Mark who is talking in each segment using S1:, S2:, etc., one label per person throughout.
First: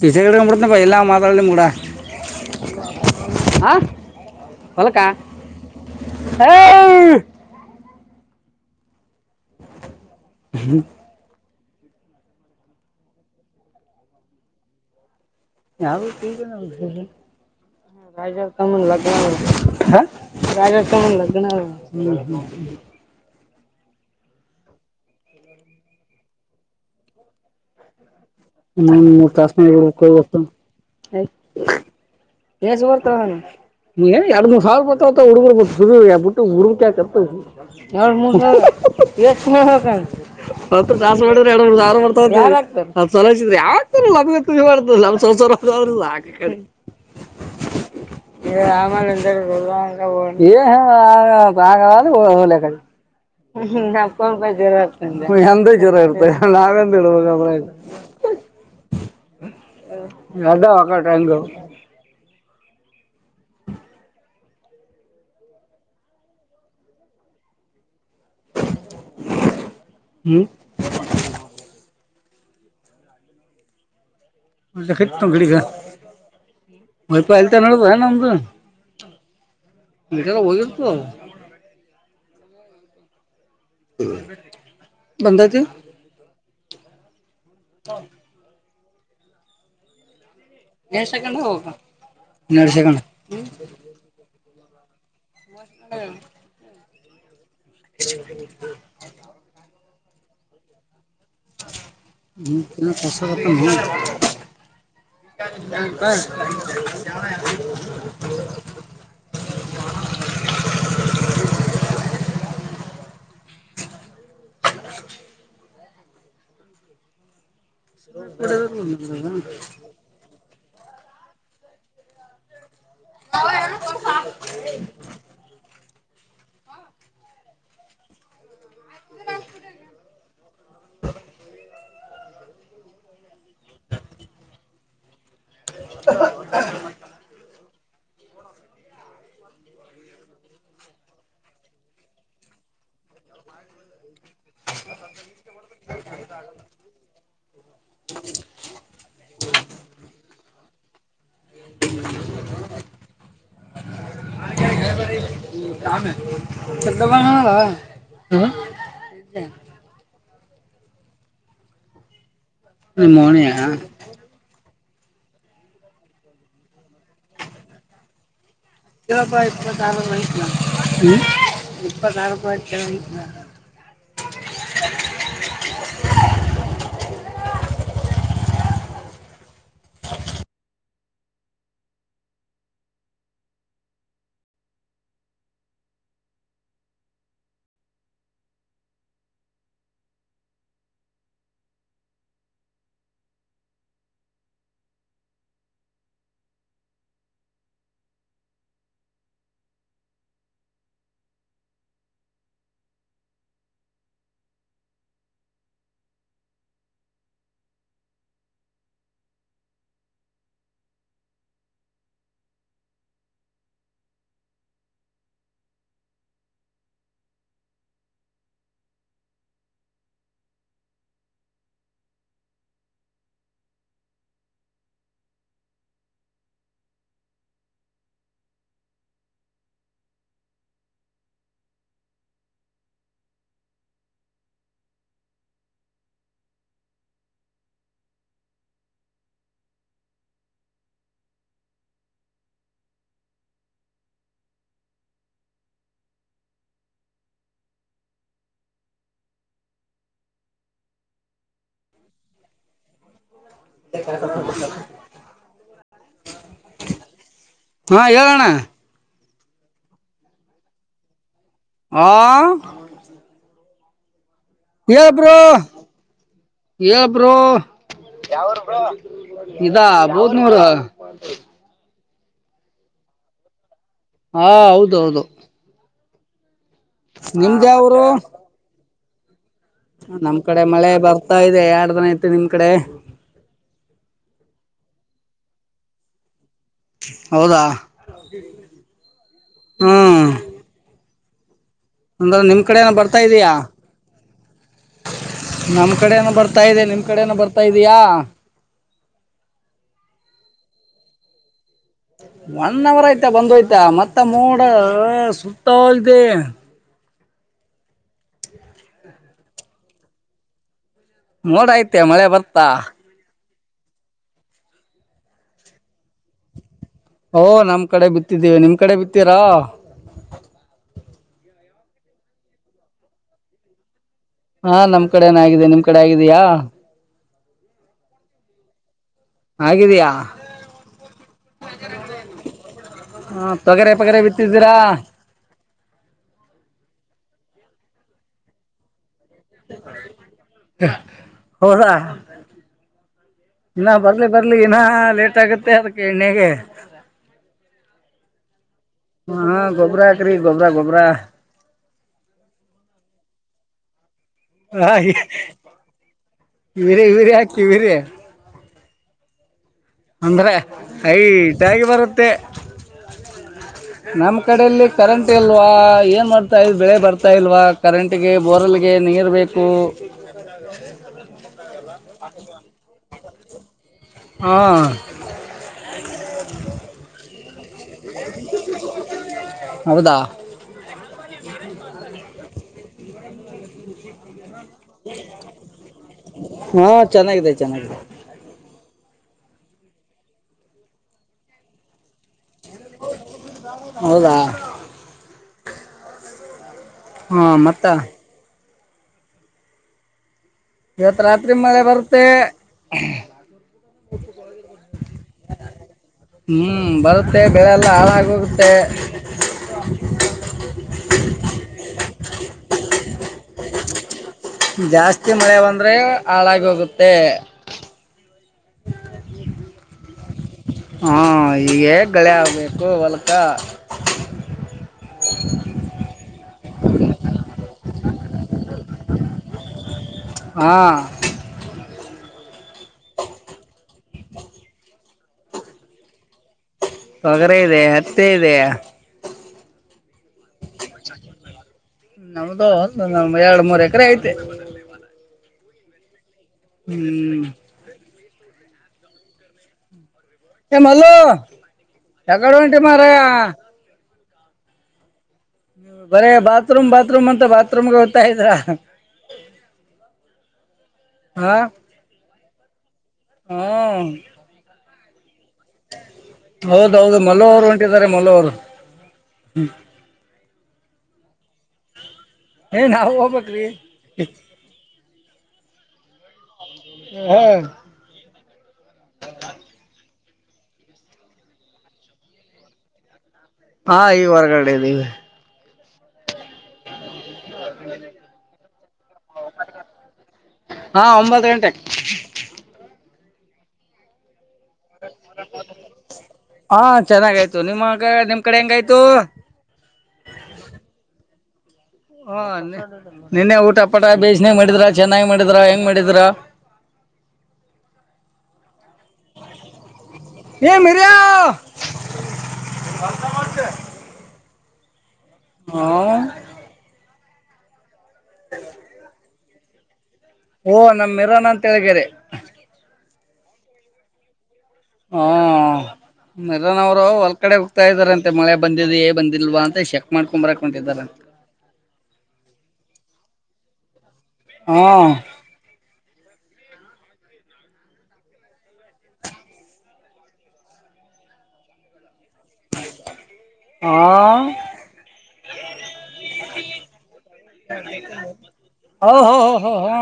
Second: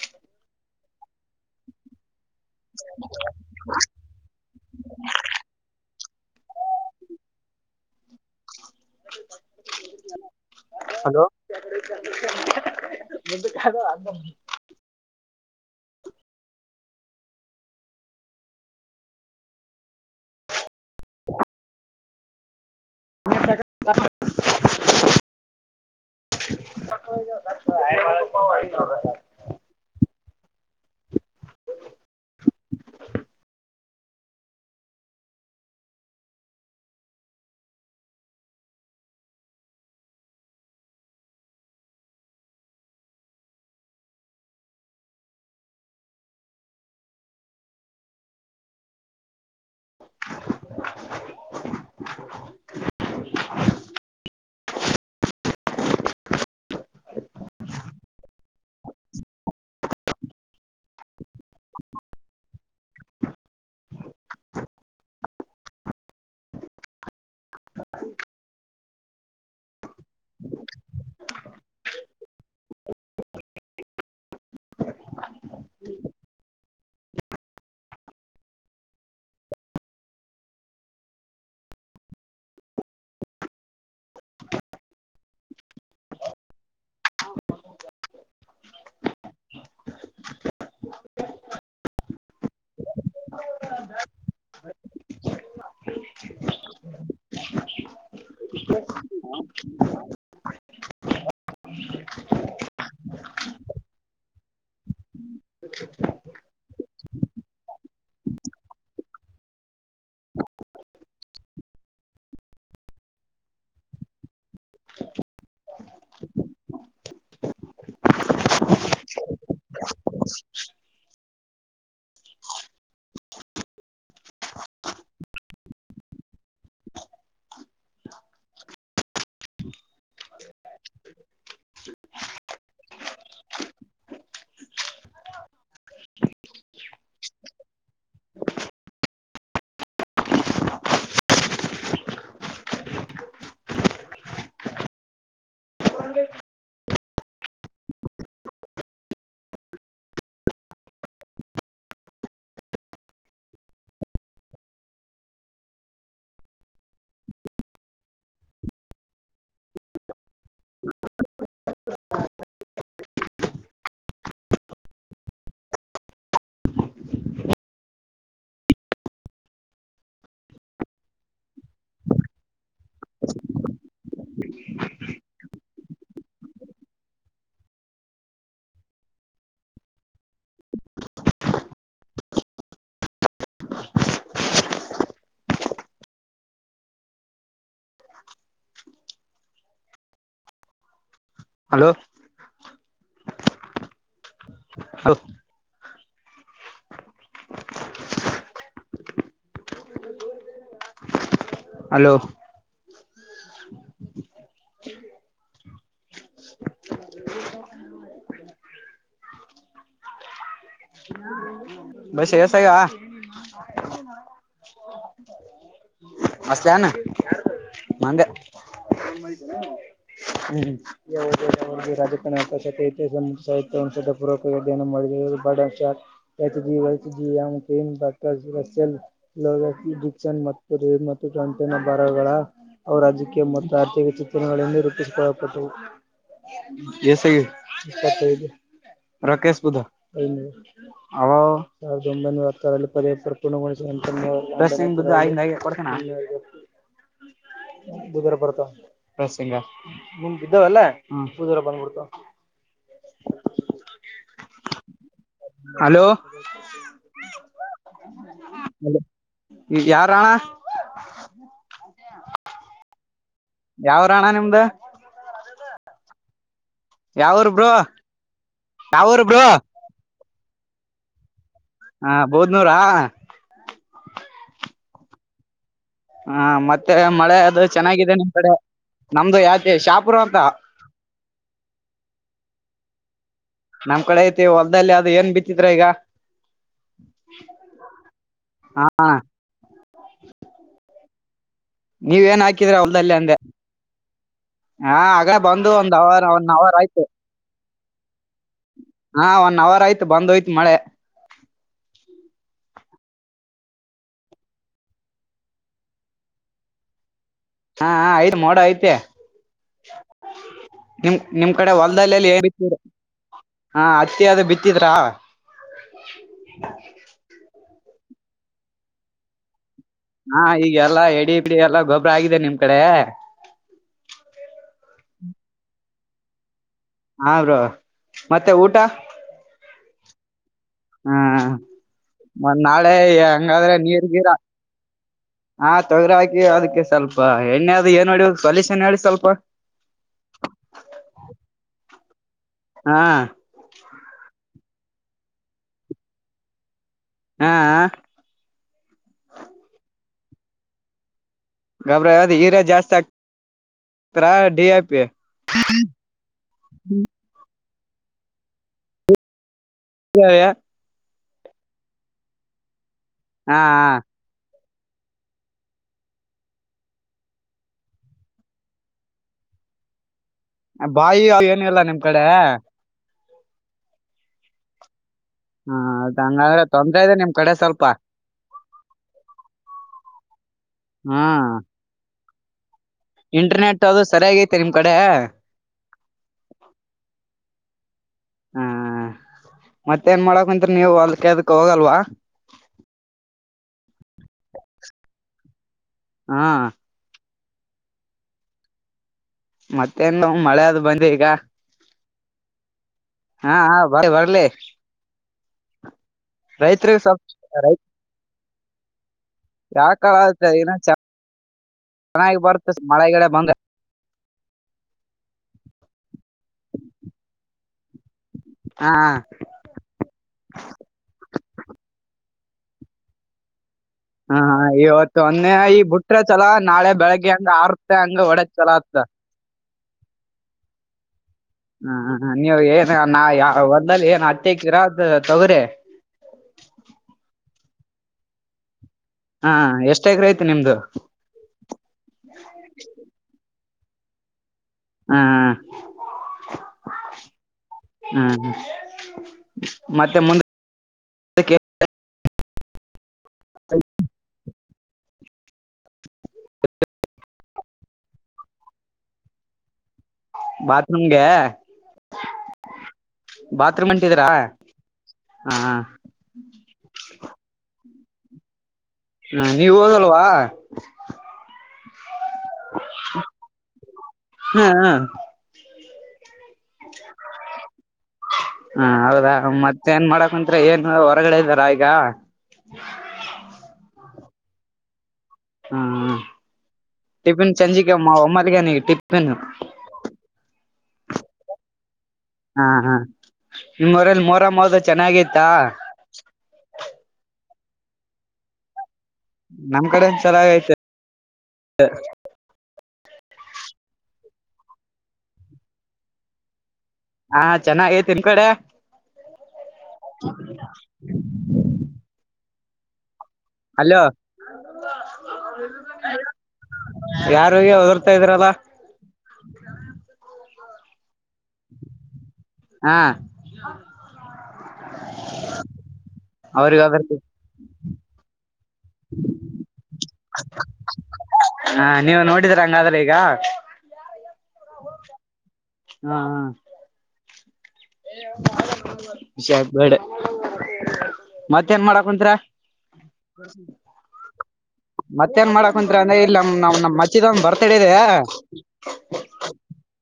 S1: ಪಿಸೆ ಕಡ್ಕಬಿಡ್ತನ ಬ ಎಲ್ಲಾ ಮಾತಾಡಲಿ ಕೂಡ ಹ ಹೊಲಕ್ಕ ಹ
S2: ಹಲೋ ನಿ
S1: ಯ ತಮ ಲ [inaudible] ಕಾಗಕಮ ಲಗಣ ಹ್ಮ
S2: ಹ ಜ [inaudible]
S1: ಹ್ಮ ಮೂರ ತಾಸ ಮೇಲ್ ವಿಡಿಯೋ ಕಾಲ್ ಬರತದ್ ಎಸ ಬರ್ತಾವನು [inaudible] ನೀ ಎರಡ್ ಮೂರ್ ಸಾವಲ್ ಬತತ ಹುಡುಗರ್ ಬ ಸುಬಿಟ್ಟು ಹುರ್ಕ ಆಕತ್ ಒ ದಸ್ ಮಾಡ್ರ ಎರಡು ದಾರ ಮಾಡರ್ತಾವ [inaudible] ಸಲಿದ್ರ ಯಾವ ಲ ಮಾಡ್ತ ನ್ಸ್ರ ಆ ಕಡೆ ರಾಮಲಿಂದ [inaudible] ಹ ಬಾಗದುಲ ಕ [inaudible] ಹ್ಮ ಜ್ರ ಇಂದ ಜ್ವರ ಇರ್ತ ನಾವೆಂದ ಇ [inaudible] ಎದ ಹಕ್ಕಟೈಗ್ ಹ್ಮ್ ಕ ಗಡಿಗ ವಯಪ ಇಲ್ತಾ ನೋಡುದ ನಮ್ದು ಮಿಟ ಬಗತ [inaudible] ಬಂದಾಯ್ತಿ ಎರಡು ಸೆಕ್ ಹ ಎೆರಡು ಸೆಕ್
S2: ಹ
S1: ಹ್ಮ [inaudible] [inaudible]
S2: [inaudible]
S1: ಹ ತಿನ ಪಸ ಕತ ಹ [inaudible] ಹ [inaudible] ಟೀಂ [inaudible] ಥಿ [inaudible] ಕಡ [inaudible] ಹ [inaudible] ಕೇಹೂ ಖ್ಯಾತ ಹ
S2: ಹ
S1: ಶ್ರೀ [inaudible]
S2: ಷೂ [inaudible]
S1: ಬಾನ ಹ [inaudible] ಆಂಧ್ಯ ನಿ ಮೋನಿಯಾ ಇಪ್ಪ ಇ ಕಾಲ ಇಪ್ಪತ್ತ ಆರುಪಾಯಿ ಚ ಹ [inaudible]
S2: ಹಲೋ ಹಲೋ ಹಲೋ ಹ ಬಸ್ಯಾ ಏಸಾಗ್ಯಾವ್ [unintelligible] ಆಕಿತ್ಯಷಧ ಪೂರ್ವಕ ಯನ್ನು ಮಾಡ ಬಡ್ಸ ಎತ್ ಜಿ ವೈತ್ ಜಿ ಎಂ ಕೀಮ್ ಡಾಕ್ಟರ್ ಸಸ ಎಲ್ ಲೋಗ ಮತ್ ಮತ್ತ ಗಂಟಿನ ಭಾರಗಳ ಅವ ರಾಜಕೀಯ ಮತ್ತು ಆರ್ಥಿಕ ಚಿಂತನೆಗಳನ್ನು ರೂಪಿಸಿಕೊಳ್ಳಪಟ್ಟವು ಎಸ [inaudible] ರಾಕೇಶ್ ಬುಧ ಅವ ಸಾವಿರದ ಒಂಬೈನೂರ ಹತ್ತಲ್ಲಿ ಪದ ಪೂರ್ಣಗೊಳಿಸ ಬಸ್ ಕೊಡ್ತಿನ ಬದರ ಬರ್ತಾವ ಸಿಂಗ ನಿಮ್ದಿದ್ದಾವಲ್ಲಾ ಹ್ಮ್ ಪೂದರ ಬಂದ್ಬಡ್ತಾವ್ ಹಲೋ
S1: [unintelligible] ಹಾ ಹೇಳಣ್ಣ
S2: ಇದ್ ಯಾರಣ
S1: ಆ
S2: ಯಾವ್ರಣ ನಿಮ್
S1: ಹೇಳ್ ಬ್ರೋ ಹೇಳ ಬ್ರೋ, ಯಾವೂರು ಬ್ರೋ
S2: ಯಾವೂರ್ ಬ್ರೋ
S1: ಇದಾ ಬೂ ದ್ನೂರ
S2: ಹಾ ಬೂದ್ನೂರಾ
S1: ಹಾ ಹೌದೌದು
S2: ಹಾ ಮತ್ತೆ ಮಳೆ ಅದು
S1: ಯಾವರು
S2: ಚೆನ್ನಾಗಿದೆ ನಿಮ್ ಕಡೆ ನಮ್ದು ಯಾತ್
S1: ನಮ್ ಕಡೆ ಮಳೆ ಬರ್ತಾ ಇದೆ ಯಾಡ್ ದಿನ ಆಯ್ತು ನಿಮ್ ಕಡೆ.
S2: ನಮ್ ಕಡೆ ಐತಿ ಹೊಲ್ದಲ್ಲಿ ಅದು ಏನ್ ಬಿತ್ತಿದ್ರ ಈಗ
S1: ಹೌದಾ ಹ್ಮ್
S2: ನೀವೇನ್
S1: ಅಂದ್ರೆ ನಿಮ್
S2: ಹಾಕಿದ್ರ
S1: ಕಡೆನ
S2: ಹೊಲ್ದಲ್ಲಿ
S1: ಬರ್ತಾ
S2: ಅಂದೆ
S1: ಇದೀಯಾ
S2: ಹಾ ಆಗ ಬಂದು
S1: ನಮ್
S2: ಒಂದ್ ಅವರ್
S1: ಕಡೆನ
S2: ಒನ್
S1: ಬರ್ತಾ
S2: ಅವರ್
S1: ಇದೆ
S2: ಆಯ್ತು
S1: ನಿಮ್ ಕಡೆನ ಬರ್ತಾ ಇದೀಯಾ
S2: ಹಾ ಒನ್ ಅವರ್ ಆಯ್ತು ಬಂದೋಯ್ತು ಮಳೆ.
S1: ಒನ್ ಅವರ್ ಆಯ್ತಾ ಬಂದೋಯ್ತಾ ಮತ್ತ ಮೋಡ ಸುತ್ತಾ ಇದೆ
S2: ಹಾ ಹಾ ಐತ್ ಮೋಡ ಐತೆ ನಿಮ್ ನಿಮ್
S1: ಮೋಡ
S2: ಕಡೆ
S1: ಐತೆ ಮಳೆ
S2: ಹೊಲ್ದಲ್ಲಲ್ಲಿ ಏನ್
S1: ಬರ್ತಾ
S2: ಬಿತ್ತೀರೀ ಹಾ ಅತ್ತಿ ಅದು ಬಿತ್ತಿದ್ರಾ
S1: ಓ ನಮ್ ಕಡೆ ಬಿತ್ತಿದ್ದೀವೆ ನಿಮ್ ಕಡೆ ಬಿತ್ತೀರಾ
S2: ಹಾ ಈಗ ಎಲ್ಲಾ ಎಡಿ ಬಿಡಿ ಎಲ್ಲಾ ಗೊಬ್ಬರ ಆಗಿದೆ ನಿಮ್ ಕಡೆ
S1: ಹಾ ನಮ್ ಕಡೆನಾಗಿದೆ ನಿಮ್ ಕಡೆ ಆಗಿದೆಯಾ
S2: ಹಾ ಬ್ರೋ ಮತ್ತೆ ಊಟ
S1: ಆಗಿದೆಯಾ
S2: ಮ ನಾಳೆ ಹೆಂಗಾದ್ರೆ
S1: ಪಗರೆ
S2: ನೀರ್ಗಿರ
S1: ಬಿತ್ತಿದ್ದೀರಾ
S2: ಆ ತೊಗ್ರಾಕಿವಿ ಅದಕ್ಕೆ ಸ್ವಲ್ಪ ಎಣ್ಣೆ ಅದು ಏನ್ ನೋಡಿ ಸೊಲ್ಯೂಷನ್ ಹೇಳಿ ಸ್ವಲ್ಪ
S1: [unintelligible]
S2: ಹಾ
S1: ಇನ್ನ ಬರ್ಲಿ ಬರ್ಲಿ ಇನ್ನ ಲೇಟ್ ಆಗುತ್ತೆ ಅದಕ್ಕೆ ಎಣ್ಣೆಗೆ
S2: ಹಾ ಆ
S1: ಹ್ಮ ಹಾ ಗೊಬ್ಬ್ರ ಹಾಕ್ರಿ ಗೊಬ್ಬ್ರಾ ಗೊಬ್ಬ್ರಾ
S2: ಗಬ್ರ ಅದ ಯೂರಿಯಾ ಜಾಸ್ತಿ ಆಕ್
S1: ಹಾ ಯೂರಿಯಾ ಯೂರಿಯಾ ಆಕ್ತೀ ಯೂರಿಯಾ
S2: ಹಾ
S1: ಅಂದ್ರೆ ಹೈಟಾಗಿ ಬರುತ್ತೆ.
S2: ಹಾ ಹಾ
S1: ಈ ಕಡೆಯಲ್ಲಿ ಕರೆಂಟ್ ಇಲ್ವಾ ಏನ್ ಮಾಡ್ತಾ ಇದ ಬೆಳೆ ಬರ್ತಾ ಇಲ್ವಾ ಕರೆಂಟ್ ಗೆ ಬೋರ್ಲ್ಗೆ ನೀರ್ ಬೇಕ್
S2: ಬಾಯಿ ಅವ್ ಏನಿಲ್ಲ ನಿಮ್ ಕಡೆ ಹಾ
S1: [unintelligible] ಹಾ
S2: ಹಾ ಅದ ಹಂಗಾದ್ರೆ ತೊಂದ್ರ ಇದೆ ನಿಮ್ ಕಡೆ ಸ್ವಲ್ಪ
S1: ಹೌದಾ
S2: ಹಾ ಸರಿಯಾಗೈತೆ ನಿಮ್ ಕಡೆ
S1: [inaudible] ಹಾ ಚೆನ್ನಾಗಿದೆ ಚೆನ್ನಾಗಿದೆ ಹಾಗ
S2: ಮತ್ತ ಏನ್ ಮಾಡಕುಂತಿರ್ ನೀವು ಹೊಲಕ್ ಎದಕ್ ಹೋಗಲ್ವಾ
S1: ಹೌದಾ
S2: ಹಾ
S1: ಹಾ ಮತ್ತ
S2: ಮತ್ತೇನು
S1: ಇವತ್ತು ರಾತ್ರಿ ಮ ಬರುತ
S2: ಹಾ ಹ ಬ ಬರ್ಲಿ
S1: ಹ್ಮ್ ಬರುತ್ತೆ ಬೆಳೆಲ್ಲ ಹಾಳಾಗೋಗುತ್ತೆ
S2: ಯಾಕಾಲಾದಿನ ಚೆನ್ನಾಗಿ ಬಾರತ ಮಳೆಗಡೆ ಬಂದ
S1: ಜಾಸ್ತಿ ಮಳೆ ಬಂದ್ರೆ ಹಾಳಾಗಿ ಹೋಗುತ್ತೆ
S2: ಹಾ
S1: ಹಾ ಈಗೇ ಗಳಿ ಆಗ್ಬೇಕು ಹೊಲ್ಕ
S2: ಹ ಹಾ ಇವತ್ತು ಒಂದೆ ಈ ಬಿಟ್ರೆ ಚಲ ನಾಳೆ ಬೆಳಿಗ್ಗೆ ಅಂದ ಆರ್ ಅಂಗ ವಡ ಚಲ
S1: ಹಾ
S2: ಹಾ ನೀವ್ ಏನ್ ನಾ ಯ ಒಂದಲ್ಲಿ ಏನ್ ಹತ್ತಿಕ್ಕಿರದು ತಗ್ರಿ
S1: ಒಗರ ಇದೆ ಹತ್ತೆ ಇದೆ
S2: ಹಾ ಎಷ್ಟ
S1: ನಮ್ದ ಒ ಎರಡ್ ಮೂರ್ ಎಕರೆ ಐತೆ
S2: ಹ್ಮ್ ಹ್ಮ್
S1: ಹ್ಮ್
S2: ಹ್ಮ್ ಹ ಮತ್ತೆ
S1: ಏ ಮಲ್ಲು
S2: ಮುಂದಕ್ಕೆ
S1: ಎಕಡ ಒಂಟಿ ಮಾರ ಬರೇ ಬಾತ್ರೂಮ್ ಬಾತ್ರೂಮ್ ಅಂತ ಬಾತ್ರೂಮ್ಗೆ ಓದತಾ ಇದ್ರ
S2: ಬಾತ್ೂಮ್ಗೆ
S1: ಹಾ
S2: ಬಾತ್ರೂಮ್
S1: ಹ್ಮ್
S2: ಅಂಟಿದೀರಾ
S1: ಹೌದೌದು ಮಲ್ಲೋ ಅವರು ಹೊಂಟಿದ್ದಾರೆ ಮಲ್ಲೋ ಅವ್ರು
S2: ಹ್ಮ ನೀವ ಹೋದಲ್ವಾ
S1: ಏ ನಾವು ಹ ಬಕ್ರೀ
S2: ಹಾ ಹಾ ಹಾ ಹೌದಾ ಮತ್ತೆ ಏನ್ ಮಾಡಕ್ ಮಂತ್ತ್ರ ಏನು ಹೊರಗಡೆ ಇದ್ದಾರ ಈಗ
S1: ಹಾ ಈ ಹೊರಗಡೆ ನೀ
S2: ಹ್ಮ ಹಾ ಟಫಿನ್ ಚಜಿಿಕ ಮಾ ಒಮ್ಮಲಿಗ ನೀ ಟಫಿನ್
S1: ಹಾ ಒಂಬತ್ ಗಂಟೆ
S2: ಹಾ ಹಾ ನಿಮ್ವರಲ್ಲಿ ಮೊರ ಮೊ
S1: ಹಾ ಚೆನ್ನಾಗಯ್ತು ನಿಮ್ಮಗ ನಿಮ್ ಕಡೆ ಹೆಂಗಾಯ್ತು
S2: ನಮ್ ಕಡೆ ಒನ್ಸರಾಗೈತೆ
S1: ಹಾ ನಿನ್ನೆ ಊಟ ಪಟ ಬೇಿಸಿನ ಮಾಡಿದ್ರ ಚೆನ್ನಾಗಿ್ ಮಾಡಿದ್ರ ಹೆಂಗ್ ಮಾಡಿದ್ರ
S2: ಹಾ ಚೆನ್ನಾಗ ತಿನ್ ಕಡೆ
S1: ಏ ಮರಿ
S2: ಅಲೋ
S1: ಹ
S2: ಯಾರ ಅವ ಹತಾ ಇದ್ರಲ್ಲ
S1: ಓ ನಮ ಮರೋನ ಅಂತ ಹೇಳಗಾರೆ
S2: ಹ
S1: ಹ ಮರನ್ ಅವ್ರು
S2: ಒದರ್ತಿ
S1: ಒಲ್ ಕಡೆ ಹೋಗ್ತಾ ಇದಾರಂತೆ ಮಳೆ ಬಂದಿದ್ದ ಏ ಬಂದಿಲ್ವಾ ಅಂತ ಚೆಕ್ ಮಾಡ್ಕೊಂಡಂಬರಾಕಂತಿದಾರಂತೆ
S2: ಹಾ ನೀವು ನೋಡಿದ್ರ ಹಂಗಾದ್ರೆ ಈಗ
S1: ಹಾ
S2: ಹ್ಮ ಹ್ಮ ಆಬೇಡ ಮತ್ತೇನ್ ಮಾಡಾಕ್ಂತರ
S1: ಹಾ
S2: ಮತ್ತೇಏನ್ ಮಾಡಾಕಂತ್ರಿ ಅಂದ್ರೆ ಇಲ್ಲಿ ನಮ್ ನಾವ್ ನಮ್ ಮಚ್ಚಿದ ಒಂದ ಬರ್ತಡ ಇದೆ
S1: ಹ ಹ ಹ ಹ ಹಾ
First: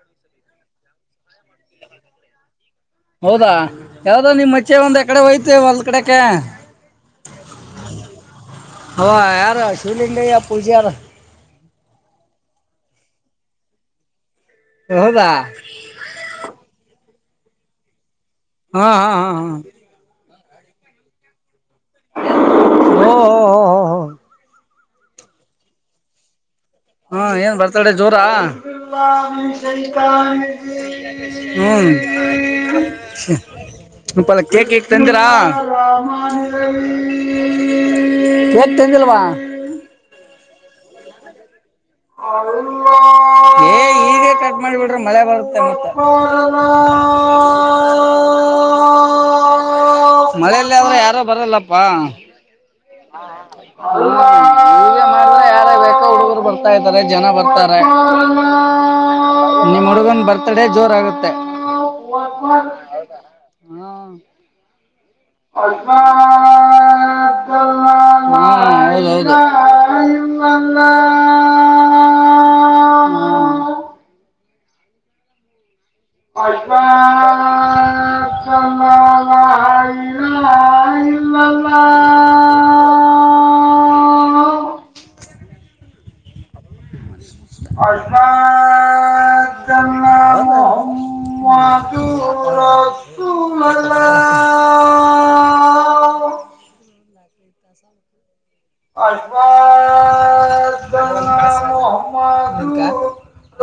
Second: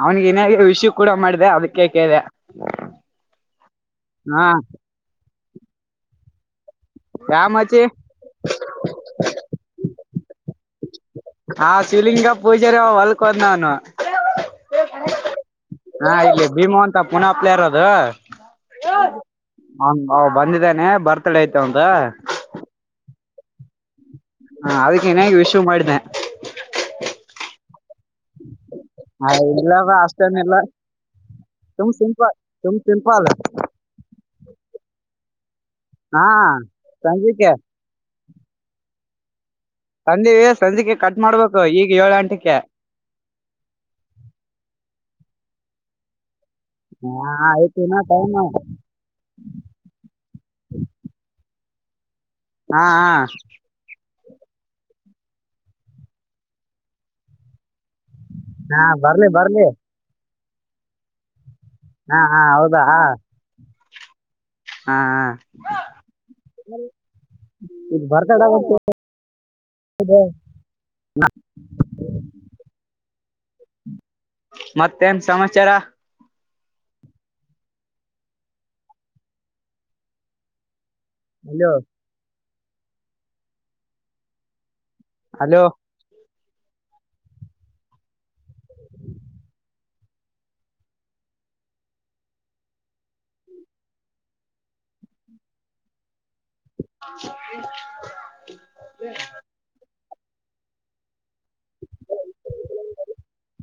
S2: ಅವ್ನಿಗೆನ್ಯೆ ವಿಷು ಕೂಡ ಮಾಡಿದೆ ಅದಕ್ಕೆೇಕಿದೆ
S1: ಹೌದಾ ಯಾವ್ದ ನಿಮ್ ಮಚೆ ಒಂದ ಎ ಕಡೆ ಹೋಯ್ತು ಒಂದ ಕಡೆಕ
S2: ಯಾ ಮಚ್ಚಿ
S1: ಹ ಯಾರ ಅಶ್ಲಿ ಪೂಜೆ ಯಾರ
S2: ಹಾ ಶಿವಲಿಂಗ ಪೂಜಾರಿ ಹೊಲ್ಕ್ ಹೋದ್ ನಾವ್ನು
S1: ಹೌದಾ
S2: ಹಾ ಇಲ್ಲಿ ಭೀಮೋ ಅಂತ ಪುನ ಪ್ಲೇಯರ್ ಅದು
S1: ಹಾ ಹಾ ಹಾ ಹಾ
S2: ಬಂದಿದ್ದೇನೆ ಬರ್ತಾಡೆ ಆಯ್ತ ಅಂತ
S1: ಹ ಹ ಹಾ ಹಾ
S2: ಹಾ ಅದಕ್ಕೆ ನ್ಯಾಗಿ ವಿಶು ಮಾಡಿದೆ
S1: ಹಾ ಏನ್ ಬರ್ತಾಳೆ ಜೋರಾ
S2: ಆ,
S1: ಹ್ಮ್
S2: ಇಲ್ಲವ ಅಷ್ಟೇನಿಲ್ಲ ಸುಮ್ ಸಿಂಪಲ್ ಸುಮ್ ಸಿಂಪಲ್
S1: ಇಪ್ಪಲ್ಲ ಕೇಕ್ ಕೇಕ್ ತಂದಿರಾ
S2: ಹಾ ಸಂಜಿಕೆ
S1: ಕೇಕ್ ತಂದಿಲ್ಲವಾ
S2: ಸಂಜಿವ ಸಂಜಿಕೆ ಕಟ್ ಮಾಡ್ಬೇಕು ಈಗ ಏಳು ಗಂಟೆಗೆ
S1: ಏ ಈಗ ಕಟ್ ಮಾಡಿ ಬಿಡ್ರೆ ಮಳೆ ಬರುತ್ತೆ ಮತ್ತೆ
S2: ಹಾ ತು ನ ತ ನ
S1: ವಾ್ ಹ್ಮ ಈಗ ಮಾಡಿದ್ರೆ ಯಾರ ಬೇಕೋ ಹುಡುಗರು ಬರ್ತಾ ಇದಾರೆ ಜನ ಬರ್ತಾ
S2: ಹಾ ಬರ್ಲಿ ಬರ್ಲಿ
S1: ನಿಮ್ ಹುಡುಗನ್ ಬರ್ತ್ಡೇ ಜೋರ್ ಆಗುತ್ತೆ
S2: ಹಾ ಹಾ ಹೌದಾ ಹಾ
S1: ಹ್ಮ್.
S2: ಇದು ಬರ್ತಾಡ
S1: ಹಾ ಹೌದೌದು
S2: ಹದ ಹ
S1: ಹ
S2: ಮತ್ತೇನ್ ಸಮಾಚಾರ
S1: ಅಶ ಸಮಮ್ಮ
S2: ಹಲೋ
S1: ಹ
S2: ಹಲೋ
S1: ಅರ್ಷ ಚ ಮತು ರು ಹ
S2: ಹ
S1: ಅಲ್ಪ ದ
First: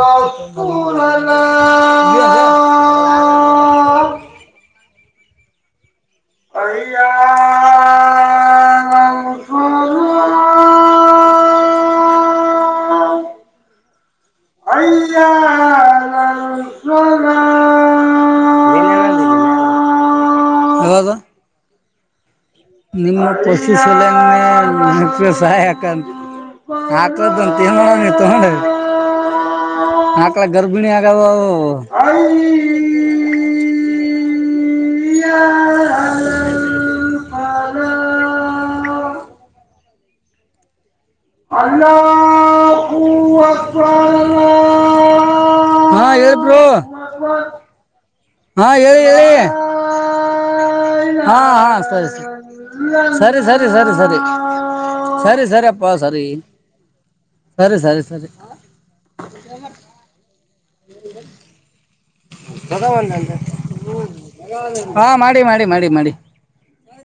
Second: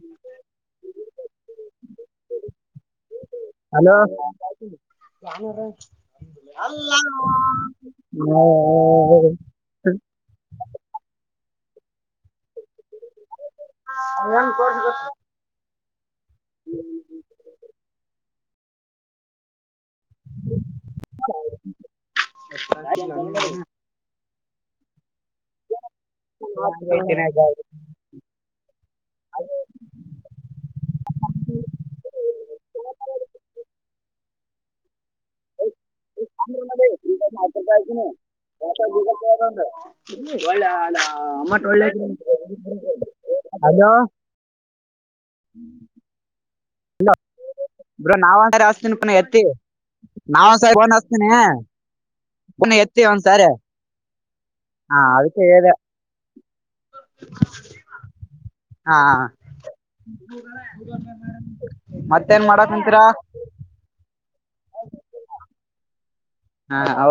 S1: ರುಲಲ
S2: ಹಲೋ ಯ ಅ ಹ
S1: ಹ್ಮ್
S2: ನ್ ತೋಸ
S1: ಹೌದು
S2: ಹ
S1: ನಿಮ್ಮ ಪಸಿ ಸಲ ಸಕ ಹತ್ರದಂತೋ ತಗೊಂಡ ಆಾ ಕಳ ಗರ್ಭಿಣಿ ಆಗದು ಅ ಯ
S2: ನಪಾಯ [inaudible]
S1: ಅಲ್ಲೋ
S2: ಹ
S1: ಹ
S2: ಹ್ಮ್
S1: ಹಾ ಹೇಳ ಬೋ
S2: ಬ್ರೋ ನಾವ್
S1: ಹಾ
S2: ಹಸ್ತೀನಿ
S1: ಹೇಳಿ
S2: ಪುನಃ
S1: ಹೇಳಿ
S2: ಎತ್ತಿ ನಾವ್ ಫೋನ್ ಹಸ್ತೀನಿ
S1: ಹಾ ಹಾ ಸರಿ
S2: ಪುನಃ ಎತ್ತಿ
S1: ಸರಿ
S2: ಒಂದ್ಸಾರಿ
S1: ಸರಿ ಸರಿ ಸರಿ ಸರಿ
S2: ಹಾ ಅದಕ್ಕೆ
S1: ಸರಿ ಸರಿ
S2: ಹೇಳಿದೆ
S1: ಅಪ್ಪಾ ಸರಿ ಸರಿ ಸರಿ ಸರಿ
S2: ಹಾ ಮತ್ತೇನ್ ಮಾಡಕ್ ಕುಂತೀರಾ
S1: ಹಾ ಮಾಡಿ ಮಾಡಿ ಮಾಡಿ ಮಾಡಿ
S2: ಹಾ